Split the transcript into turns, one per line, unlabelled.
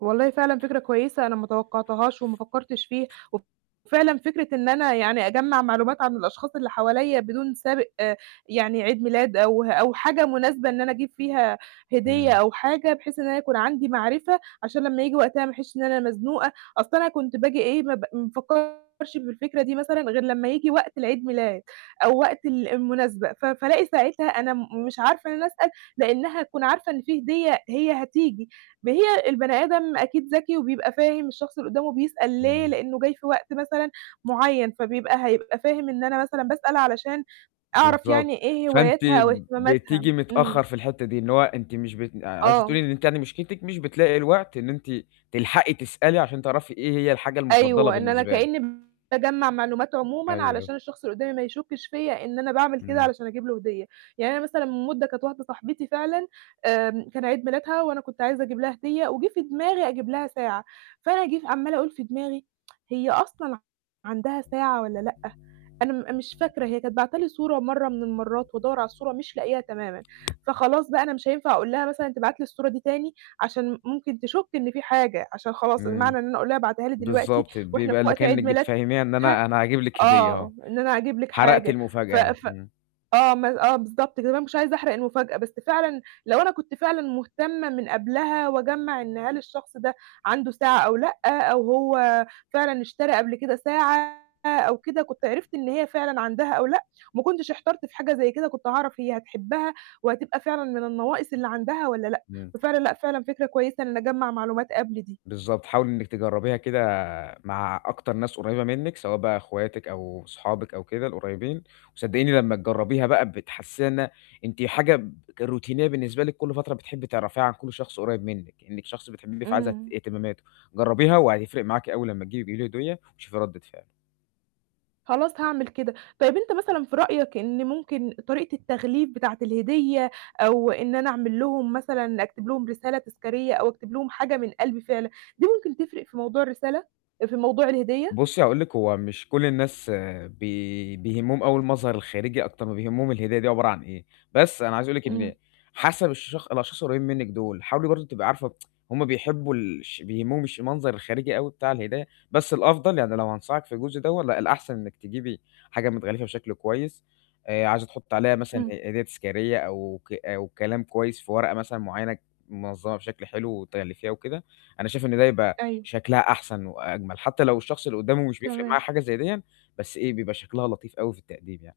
والله فعلًا فكرة كويسة أنا ما توقَّعتهاش وما فكَّرتش فيها وف فعلًا فكرة إن أنا يعني أجمَّع معلومات عن الأشخاص اللي حواليّا بدون سابق يعني عيد ميلاد أو أو حاجة مناسبة إن أنا أجيب فيها هدية
إمم.
أو حاجة، بحيث إن أنا يكون عندي معرفة عشان لمّا ييجي وقتها ما أحسِّش إن أنا مزنوقة. أصلًا أنا كنت باجي إيه، ما ب ما بافكَّرش بالفكرة دي مثلًا غير لمّا ييجي وقت العيد ميلاد أو وقت ال المناسبة، ف فألاقي ساعتها أنا م مش عارفة إن أنا أسأل لإنّها هتكون عارفة إن فيه هدية هي هتيجي. ما هي البني آدم أكيد ذكي وبيبقى فاهم الشخص اللي قُدّامه بيسأل ليه،
إمم.
لإنّه جاي في وقت مثلًا معيّن، فبيبقى هيبقى فاهم إن أنا مثلًا باسأل علشان أعرف
بالضبط.
يعني إيه
فأنتِ
هواياتها أو
ب
اهتماماتها.
بتيجي متأخَّر
إمم.
في الحتّة دي، إن هو أنتِ مش بت آآ عايزة
آه.
تقولي إن أنتِ يعني مشكلتِك مش بتلاقي الوقت إن أنتِ تلحقي تسألي عشان تعرفي إيه هي الحاجة المُفضَّلة
أيوه، إن أنا
بالنسبة له.
كإنّي باجمَّع معلومات عمومًا
أيوه.
علشان الشخص اللي قُدّامي ما يشُكِّش فيّا إن أنا باعمل كده
إمم.
علشان أجيب له هدية. يعني أنا مثلًا من مُدَّة كانت واحدة صاحبتي فعلًا آآ كان عيد ميلادها وأنا كنت عايزة أجيب لها هدية وِجِه في دماغي أجيب لها ساعة. فأنا أجيب عمّالة أقول في دماغي هي أصلًا ع عندها ساعة والّا لأ؟ أنا م أنا مش فاكرة، هي كانت باعتة لي صورة مرّة من المرّات وأدوَّر على الصورة مش لاقياها تمامًا. فخلاص بقى أنا مش هينفع أقول لها مثلًا تبعت لي الصورة دي تاني عشان ممكن تشُك إن فيه حاجة، عشان خلاص
إمم.
المعنى إن أنا أقول لها ابعتيها لي دلوقتي
بالضبط،
وإحنا في
بيبقى اللي
وقت
كإنِّك
عيد ميلادها
بتفهِّميها إن أنا أنا هاجيب لكِ هدية آه.
آه، إن أنا أجيب لكِ
حرقتِ
حاجة. ف
المفاجأة يعني،
ف
إمم.
آه، م آه، بالضبط كده، طب أنا ما كنتش عايزة أحرق المفاجأة، بس فعلًا لو أنا كنت فعلًا مُهتمة من قبلها وأجمّع إن هل الشخص ده عنده ساعة أو لأ، أو هو فعلًا اشترى قبل كده ساعة أو كده، كنت عرفت إن هي فعلًا عندها أو لأ، وما كنتش احترت في حاجة زي كده، كنت هاعرف هي هتحبَّها وهتبقى فعلًا من النواقِص اللي عندها والّا لأ.
إمم.
ففعلًا لأ، فعلًا فكرة كويسة إن أجمَّع معلومات قبل دي.
بالضبط، حاولي إنِّك تجرَّبيها كده مع أكتر ناس قريّبة منِّك، سواء بقى أخواتِك أو صحابِك أو كده القريّبين وصدّقيني لمّا تجرَّبيها بقى بتحسّيها إنها أنتِ حاجة ب روتينية بالنسبة لِك كل فترة بتحبّي تعرفيها عن كل شخص قريّب منِّك، إنِّك شخص بتحبّيه فعايزة ت
إمم.
اهتمامته. جرَّبيها وهيفرق معاكِ أول لمّا تجيبي تجيبي له هدية وشوفي رَدِّة فعله.
خلاص هاعمل كده. طيب أنت مثلًا في رأيك إن ممكن طريقة التغليف بتاعة الهدية أو إن أنا أعمل لهم مثلًا أكتب لهم رسالة تذكاريّة أو أكتب لهم حاجة من قلبي فعلًا، دي ممكن تفرق في موضوع الرسالة آآ في موضوع الهدية؟
بُصّي هاقول لكِ، هو مش كل الناس بي بيهمّهم أوي المظهر الخارجي أكتر ما بيهمّهم الهدية دي عبارة عن إيه. بس أنا عايز أقول لِك إن
إمم.
حَسَب الشخ الأشخاص القريّبين منِّك دُول، حاولي برضه تبقي عارفة هم بيحبّوا الش بيهمّهم الش المنظر الخارجي أوي بتاع الهدية، بس الأفضل يعني لو هانصحِك في الجزء دوّا، لأ، الأحسن إنِّك تجيبي حاجة متغلِّفة بشكل كويس، آآ عايزة تحُطّي عليها مثلًا
إمم.
ه هدية تذكارية أو ك أو كلام كويس في ورقة مثلًا معيّنة منظّمة بشكل حلو وتغلِّفيها وكده، أنا شايف إن ده يبقى
أيوه.
شكلها أحسن وأجمل، حتّى لو الشخص اللي قُدّامه مش بيفرق معاه
تمام.
حاجة زي ديّا، بس إيه، بيبقى شكلها لطيف أوي في التقديم يعني.